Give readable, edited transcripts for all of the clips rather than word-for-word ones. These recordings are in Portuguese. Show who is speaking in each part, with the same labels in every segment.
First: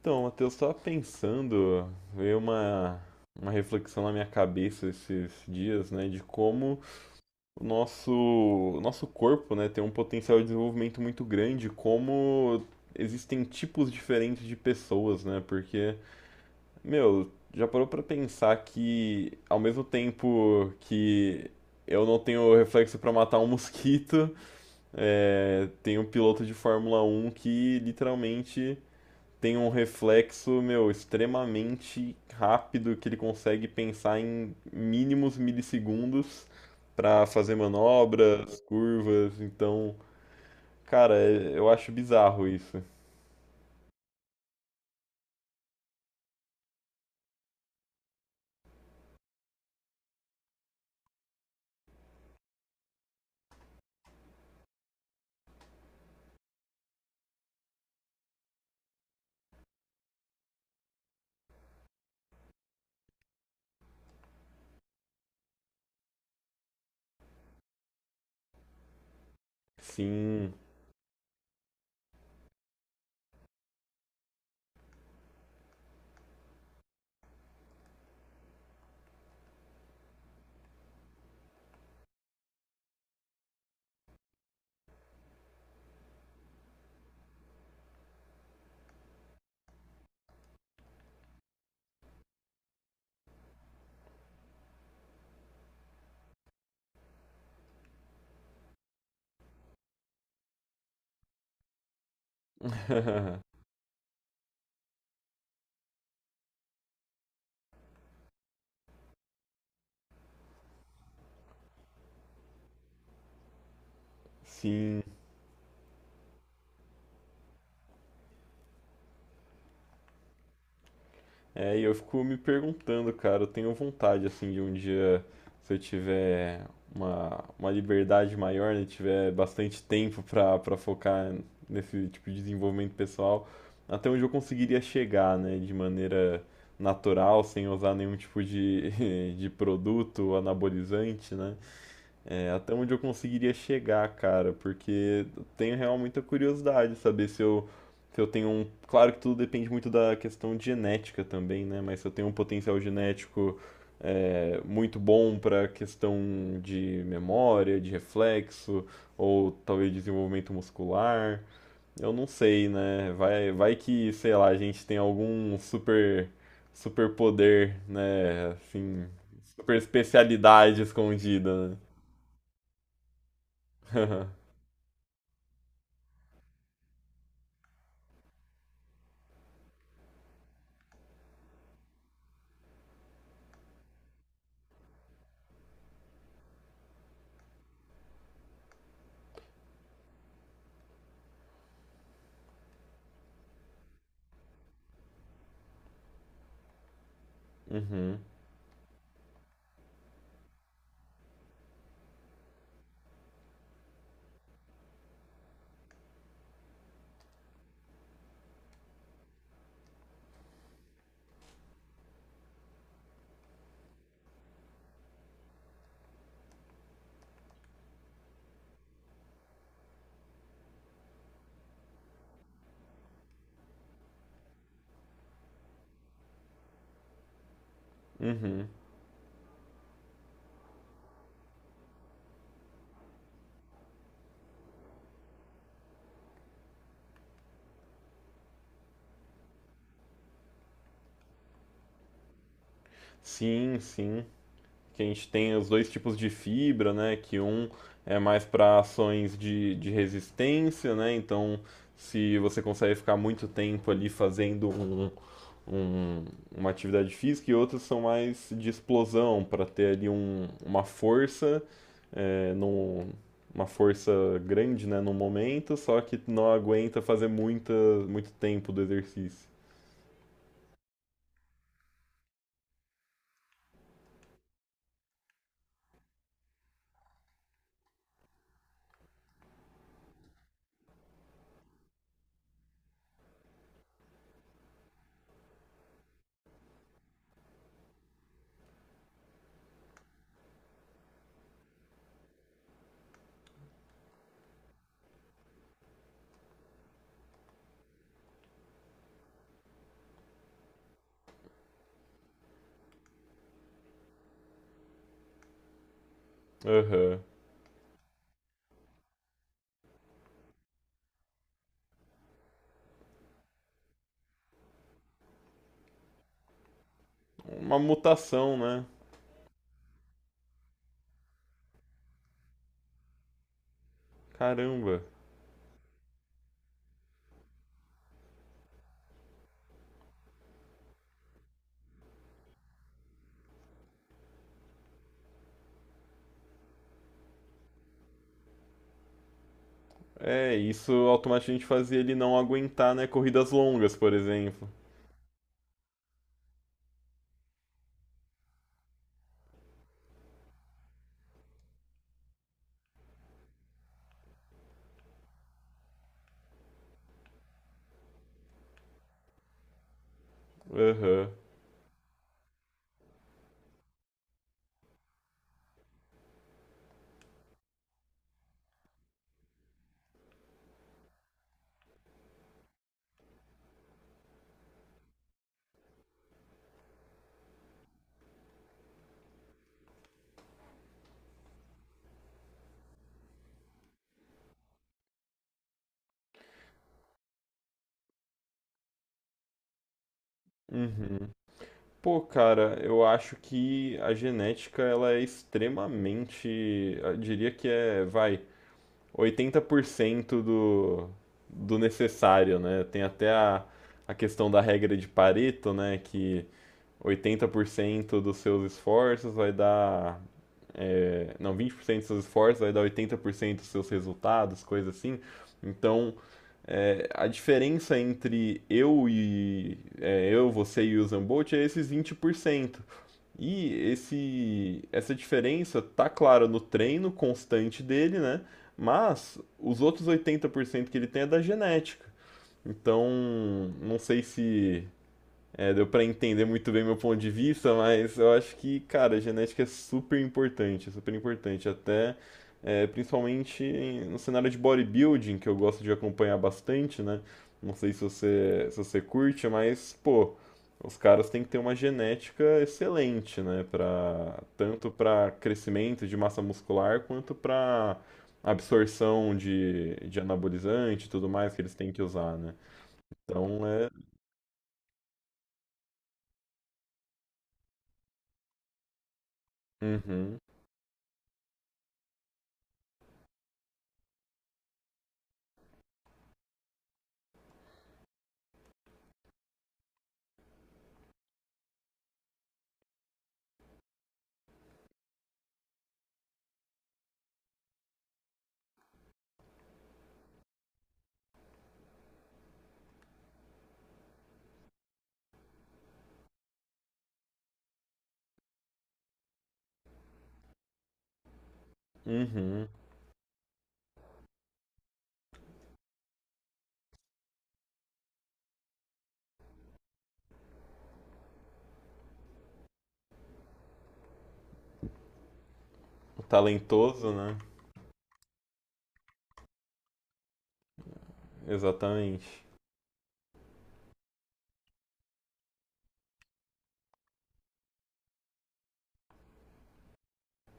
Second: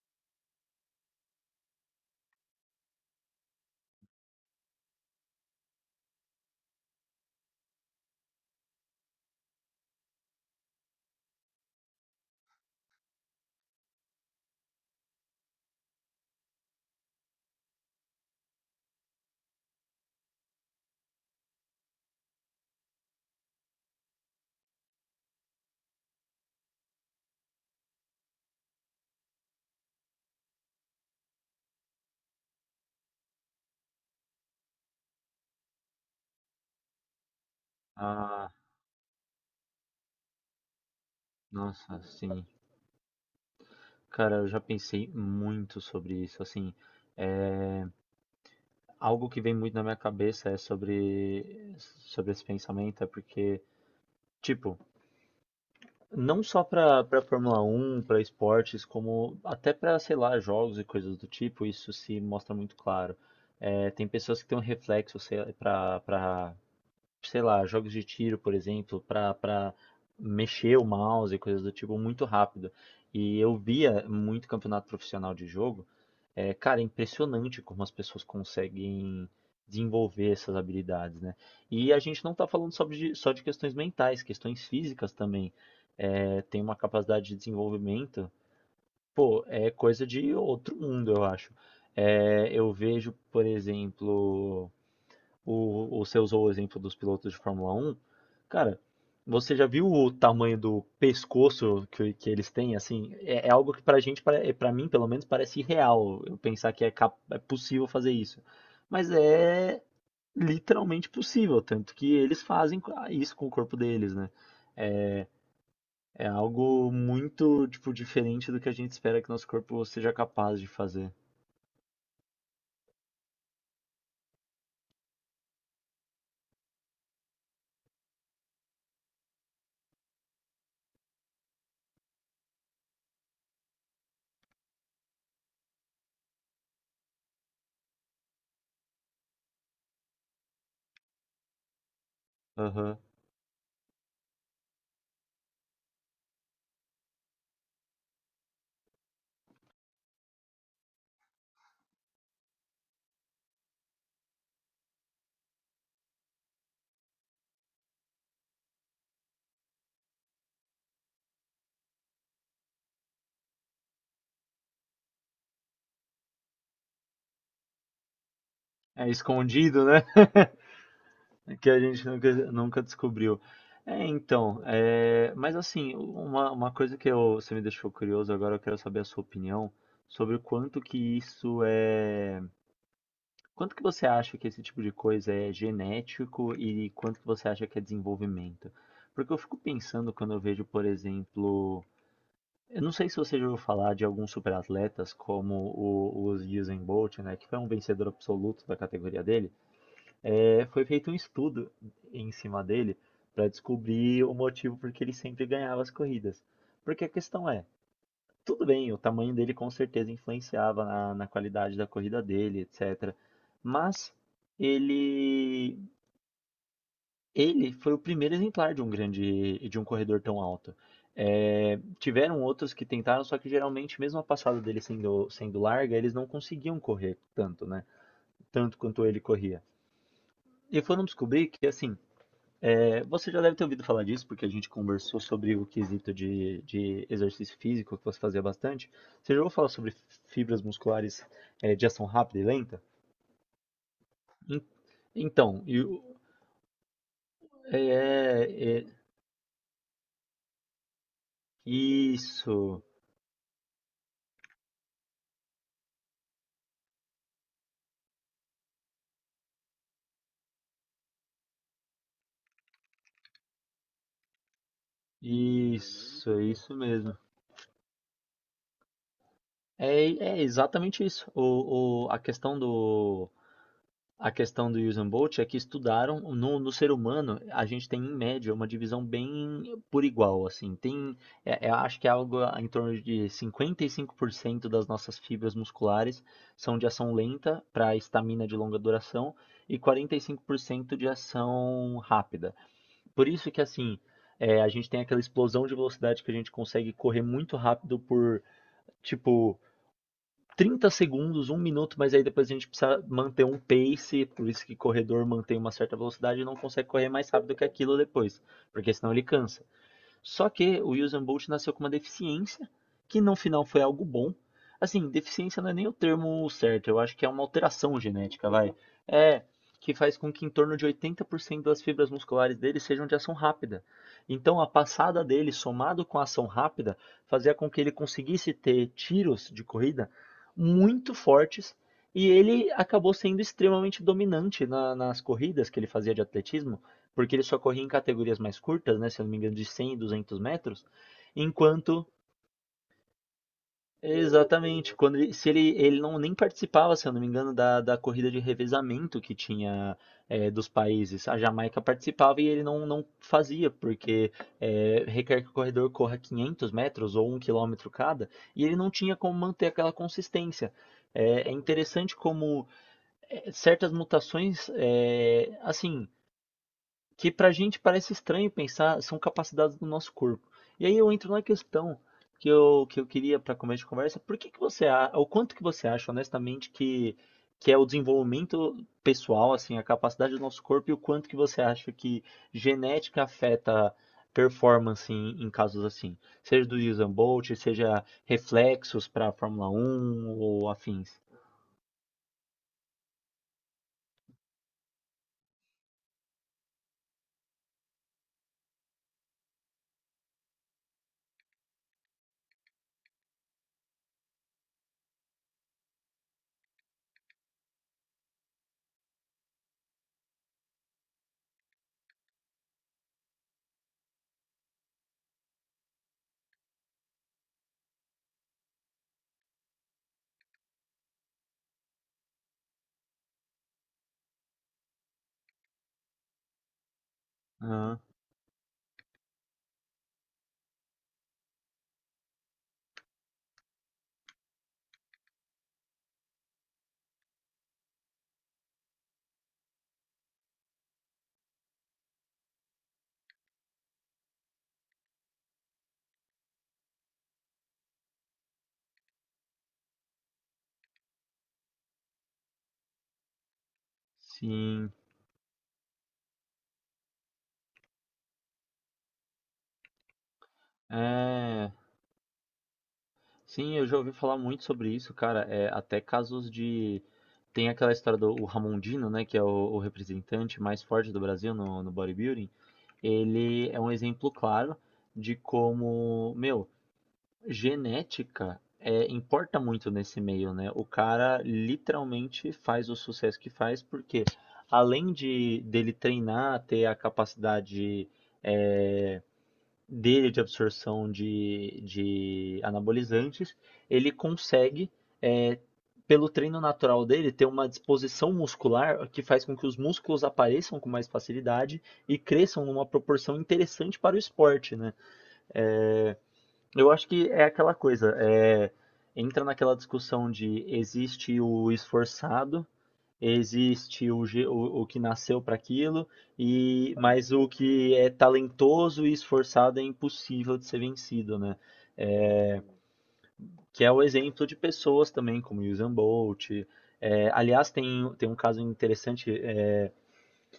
Speaker 1: Então, Matheus, estava pensando, veio uma, uma reflexão na minha cabeça esses dias, né, de como o nosso corpo, né, tem um potencial de desenvolvimento muito grande, como existem tipos diferentes de pessoas, né, porque, meu, já parou para pensar que ao mesmo tempo que eu não tenho reflexo para matar um mosquito, tem um piloto de Fórmula Um que literalmente tem um reflexo, meu, extremamente rápido que ele consegue pensar em mínimos milissegundos para fazer
Speaker 2: Ah,
Speaker 1: manobras, curvas. Então, cara, eu acho
Speaker 2: nossa, sim.
Speaker 1: bizarro isso.
Speaker 2: Cara, eu já pensei muito sobre isso. Assim, é... algo que vem muito na minha cabeça é sobre esse pensamento, é porque, tipo, não só pra Fórmula Um, pra esportes, como até pra, sei lá, jogos e coisas do tipo, isso se mostra muito claro. É, tem pessoas que têm um reflexo, sei lá, pra sei lá, jogos de tiro, por exemplo, pra
Speaker 1: Sim.
Speaker 2: mexer o mouse e coisas do tipo muito rápido. E eu via muito campeonato profissional de jogo. É, cara, é impressionante como as pessoas conseguem desenvolver essas habilidades, né? E a gente não está falando só de questões mentais, questões físicas também. É, tem uma capacidade de desenvolvimento, pô, é coisa de outro mundo, eu acho. É, eu vejo, por exemplo, você usou o exemplo dos pilotos de Fórmula 1. Cara, você já viu o tamanho do pescoço que eles têm? Assim, é, é algo que pra gente, pra mim pelo menos, parece irreal. Eu pensar que é possível fazer isso. Mas é literalmente possível, tanto que eles fazem isso com o corpo deles, né?
Speaker 1: Sim.
Speaker 2: É, é algo muito, tipo, diferente do que a gente espera que nosso corpo seja capaz de fazer.
Speaker 1: É, e eu fico me perguntando, cara, eu tenho vontade, assim, de um dia, se eu tiver uma liberdade maior, né, tiver bastante tempo pra focar nesse tipo de desenvolvimento pessoal, até onde eu conseguiria chegar, né, de maneira natural, sem usar nenhum tipo de, de produto anabolizante, né? É, até onde eu
Speaker 2: Aham.
Speaker 1: conseguiria chegar, cara, porque eu tenho real muita curiosidade saber se eu tenho um. Claro que tudo depende muito da questão de genética também, né? Mas se eu tenho um potencial genético muito bom para questão de memória, de reflexo, ou talvez desenvolvimento muscular, eu não sei, né? Vai que, sei lá, a gente tem algum super, super poder, né? Assim,
Speaker 2: É
Speaker 1: super
Speaker 2: escondido, né?
Speaker 1: especialidade escondida,
Speaker 2: Que
Speaker 1: né?
Speaker 2: a gente nunca, nunca descobriu. É, então, mas assim, uma coisa você me deixou curioso agora, eu quero saber a sua opinião sobre o quanto que quanto que você acha que esse tipo de coisa é genético e quanto que você acha que é desenvolvimento? Porque eu fico pensando quando eu vejo, por exemplo, eu não sei se você já ouviu falar de alguns superatletas como o Usain Bolt, né, que foi um vencedor
Speaker 1: Uhum,
Speaker 2: absoluto da categoria dele. É, foi feito um estudo em cima dele para descobrir o motivo por que ele sempre ganhava as corridas. Porque a questão é, tudo bem, o tamanho dele com certeza influenciava na qualidade da corrida dele, etc. Mas ele, ele foi o primeiro exemplar de de um corredor tão alto. É, tiveram outros que tentaram, só que geralmente, mesmo a passada dele sendo larga, eles não conseguiam correr tanto, né?
Speaker 1: uhum.
Speaker 2: Tanto quanto ele corria. E foram descobrir que, assim, É, Você já deve ter ouvido falar disso, porque a gente conversou sobre o quesito de exercício físico que você fazia bastante. Você já ouviu falar sobre fibras musculares de ação rápida e lenta?
Speaker 1: Sim, sim. Que a gente tem
Speaker 2: Então,
Speaker 1: os dois tipos de fibra, né? Que um é
Speaker 2: é,
Speaker 1: mais para
Speaker 2: é, é-
Speaker 1: ações de resistência, né? Então, se você
Speaker 2: isso,
Speaker 1: consegue ficar muito tempo ali fazendo um- uma atividade física, e outros são mais de explosão, para ter ali uma força, é, num- uma força grande, né? No momento, só que
Speaker 2: isso, é
Speaker 1: não
Speaker 2: isso
Speaker 1: aguenta
Speaker 2: mesmo.
Speaker 1: fazer muito tempo do exercício.
Speaker 2: É, é, exatamente isso. A questão do Usain Bolt é que estudaram no ser humano. A gente tem em média uma divisão bem por igual, assim, tem, acho que é algo em torno de 55% das nossas fibras musculares são de ação lenta para estamina de longa duração, e 45% de ação rápida. Por isso que, assim, a gente tem aquela explosão de velocidade, que a gente consegue correr muito rápido por tipo 30 segundos, um minuto, mas aí depois a gente precisa manter um pace, por isso que corredor mantém uma certa velocidade e não consegue correr
Speaker 1: Aham.
Speaker 2: mais rápido que aquilo depois, porque senão ele cansa. Só que o Usain Bolt nasceu com uma deficiência, que no final foi algo bom. Assim, deficiência não é nem o termo certo, eu acho que é uma
Speaker 1: Uma
Speaker 2: alteração genética,
Speaker 1: mutação,
Speaker 2: vai.
Speaker 1: né?
Speaker 2: É, que faz com que em torno de 80% das fibras musculares dele sejam de ação rápida. Então, a
Speaker 1: Caramba.
Speaker 2: passada dele, somado com a ação rápida, fazia com que ele conseguisse ter tiros de corrida muito fortes, e ele acabou sendo extremamente dominante nas corridas que ele fazia de atletismo, porque ele só corria em categorias mais curtas, né, se eu não me engano, de 100 e 200
Speaker 1: É,
Speaker 2: metros.
Speaker 1: isso automaticamente fazia
Speaker 2: Enquanto
Speaker 1: ele não aguentar, né, corridas longas, por exemplo.
Speaker 2: Exatamente, quando ele não nem participava, se eu não me engano, da corrida de revezamento que tinha, dos países. A Jamaica participava, e ele não, não fazia, porque requer que o corredor corra 500 metros ou um quilômetro cada, e ele não tinha como manter aquela consistência.
Speaker 1: Aham.
Speaker 2: É interessante como certas mutações, assim, que para a gente parece estranho pensar, são capacidades do nosso corpo. E aí eu entro na questão que eu queria para começo de conversa, por que que o quanto que você acha, honestamente, que é o desenvolvimento pessoal, assim, a capacidade do nosso corpo, e o quanto que você acha que genética afeta performance em casos assim, seja do Usain Bolt, seja reflexos para Fórmula Um ou afins.
Speaker 1: Uhum. Pô, cara, eu acho que a genética ela é extremamente, eu diria que vai, 80% do, do necessário, né? Tem até a questão da regra de Pareto, né, que 80% dos seus esforços vai dar não, 20% dos seus esforços vai dar 80% dos seus resultados, coisa assim. Então, a diferença entre eu, você e o Usain Bolt é esses 20%. E essa diferença tá clara no treino constante
Speaker 2: Ah,
Speaker 1: dele, né? Mas os outros 80% que ele tem é da genética. Então, não sei se deu pra entender muito bem meu ponto de vista, mas eu acho que, cara, a genética é super importante, é super importante. Até, é, principalmente no cenário de bodybuilding, que eu gosto de acompanhar bastante, né? Não sei se você curte, mas, pô, os caras têm que ter uma genética excelente, né? Pra, tanto
Speaker 2: sim.
Speaker 1: para crescimento de massa muscular quanto para absorção de anabolizante e tudo mais que
Speaker 2: É.
Speaker 1: eles têm que usar, né? Então
Speaker 2: Sim, eu
Speaker 1: é.
Speaker 2: já ouvi falar muito sobre isso, cara. É, até casos de. Tem aquela história do o Ramondino, né? Que é o
Speaker 1: Uhum,
Speaker 2: representante mais forte do Brasil no bodybuilding. Ele é um exemplo claro de como, meu, genética importa muito nesse meio, né? O cara literalmente faz o sucesso que faz, porque além de dele treinar, ter a capacidade, é, dele de absorção de anabolizantes, ele consegue, é, pelo treino natural dele, ter uma disposição muscular que faz com que os músculos apareçam com mais facilidade e cresçam
Speaker 1: uhum.
Speaker 2: numa proporção interessante para o esporte, né? É, eu acho que é aquela coisa, entra naquela discussão de existe o esforçado, existe o que nasceu para aquilo, e
Speaker 1: Talentoso,
Speaker 2: mas
Speaker 1: né?
Speaker 2: o que é talentoso e esforçado é impossível de ser vencido, né?
Speaker 1: Exatamente.
Speaker 2: É, que é o exemplo de pessoas também como Usain Bolt. É, aliás, tem um caso interessante,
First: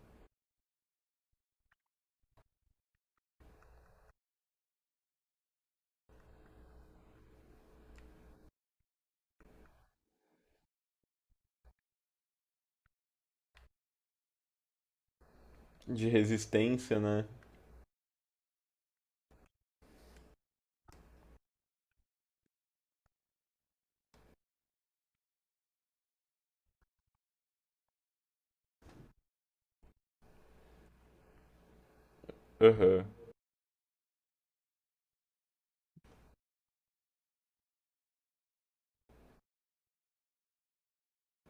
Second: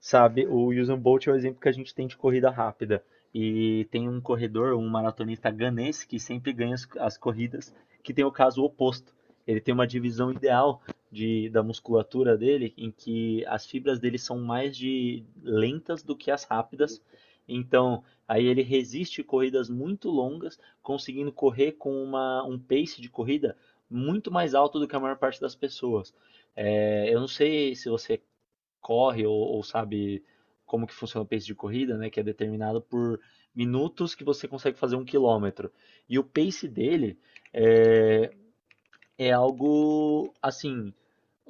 Speaker 2: sabe? O Usain Bolt é o exemplo que a gente tem de corrida rápida. E tem um corredor, um maratonista ganense que sempre ganha as corridas, que tem o caso oposto. Ele tem uma divisão ideal da musculatura dele, em que as fibras dele são mais de lentas
Speaker 1: De
Speaker 2: do que as
Speaker 1: resistência,
Speaker 2: rápidas.
Speaker 1: né?
Speaker 2: Então, aí ele resiste corridas muito longas, conseguindo correr com um pace de corrida muito mais alto do que a maior parte das pessoas. É, eu não sei se você corre ou sabe como que funciona o pace de corrida, né? Que é determinado
Speaker 1: Aham.
Speaker 2: por minutos que você consegue fazer um quilômetro. E o pace dele é, é algo assim,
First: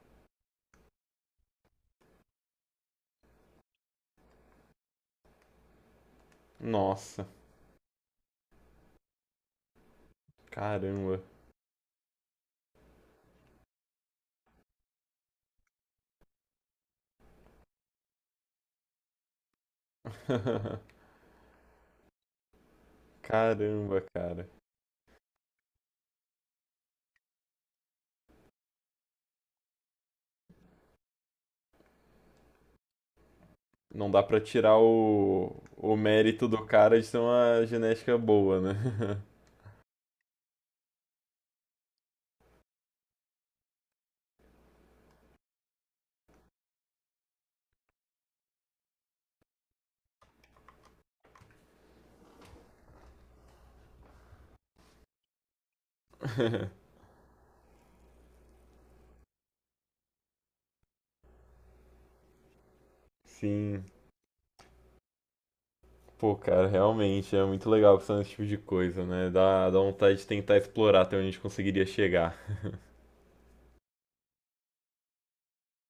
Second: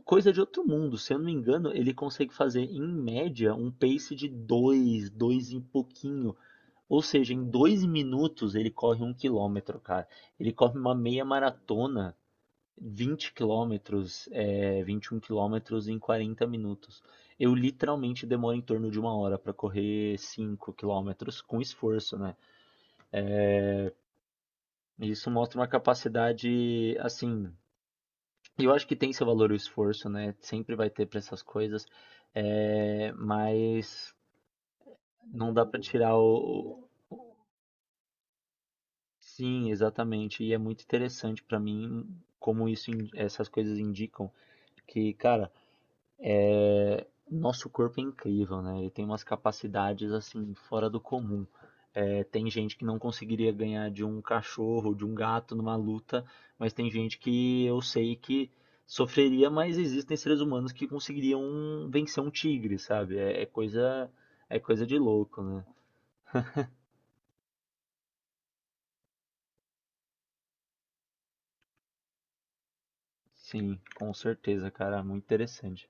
Speaker 2: coisa de outro mundo. Se eu não me engano, ele consegue fazer em média um pace de dois, dois e pouquinho. Ou
Speaker 1: Nossa.
Speaker 2: seja, em 2 minutos ele corre um quilômetro, cara. Ele corre uma
Speaker 1: Caramba.
Speaker 2: meia maratona 20 quilômetros, 21 quilômetros em 40 minutos. Eu literalmente demoro em torno de uma hora para correr 5 quilômetros com esforço, né?
Speaker 1: Caramba, cara.
Speaker 2: E isso mostra uma capacidade, assim, eu acho que tem seu valor o esforço, né? Sempre vai ter para essas coisas,
Speaker 1: Não
Speaker 2: mas
Speaker 1: dá pra tirar
Speaker 2: não dá para
Speaker 1: o
Speaker 2: tirar
Speaker 1: mérito do
Speaker 2: o. o-
Speaker 1: cara de ter uma genética boa, né?
Speaker 2: Sim, exatamente. E é muito interessante para mim como essas coisas indicam que, cara, nosso corpo é incrível, né? Ele tem umas capacidades assim fora do comum. É, tem gente que não conseguiria ganhar de um cachorro, de um gato numa luta, mas tem gente que eu sei que sofreria, mas existem seres humanos que conseguiriam vencer um tigre, sabe? É, é
Speaker 1: Sim.
Speaker 2: coisa, é coisa de louco, né?
Speaker 1: Pô, cara, realmente é muito legal pensar nesse tipo de coisa, né? Dá vontade de tentar explorar até onde a gente conseguiria chegar.
Speaker 2: Sim, com certeza, cara, muito interessante.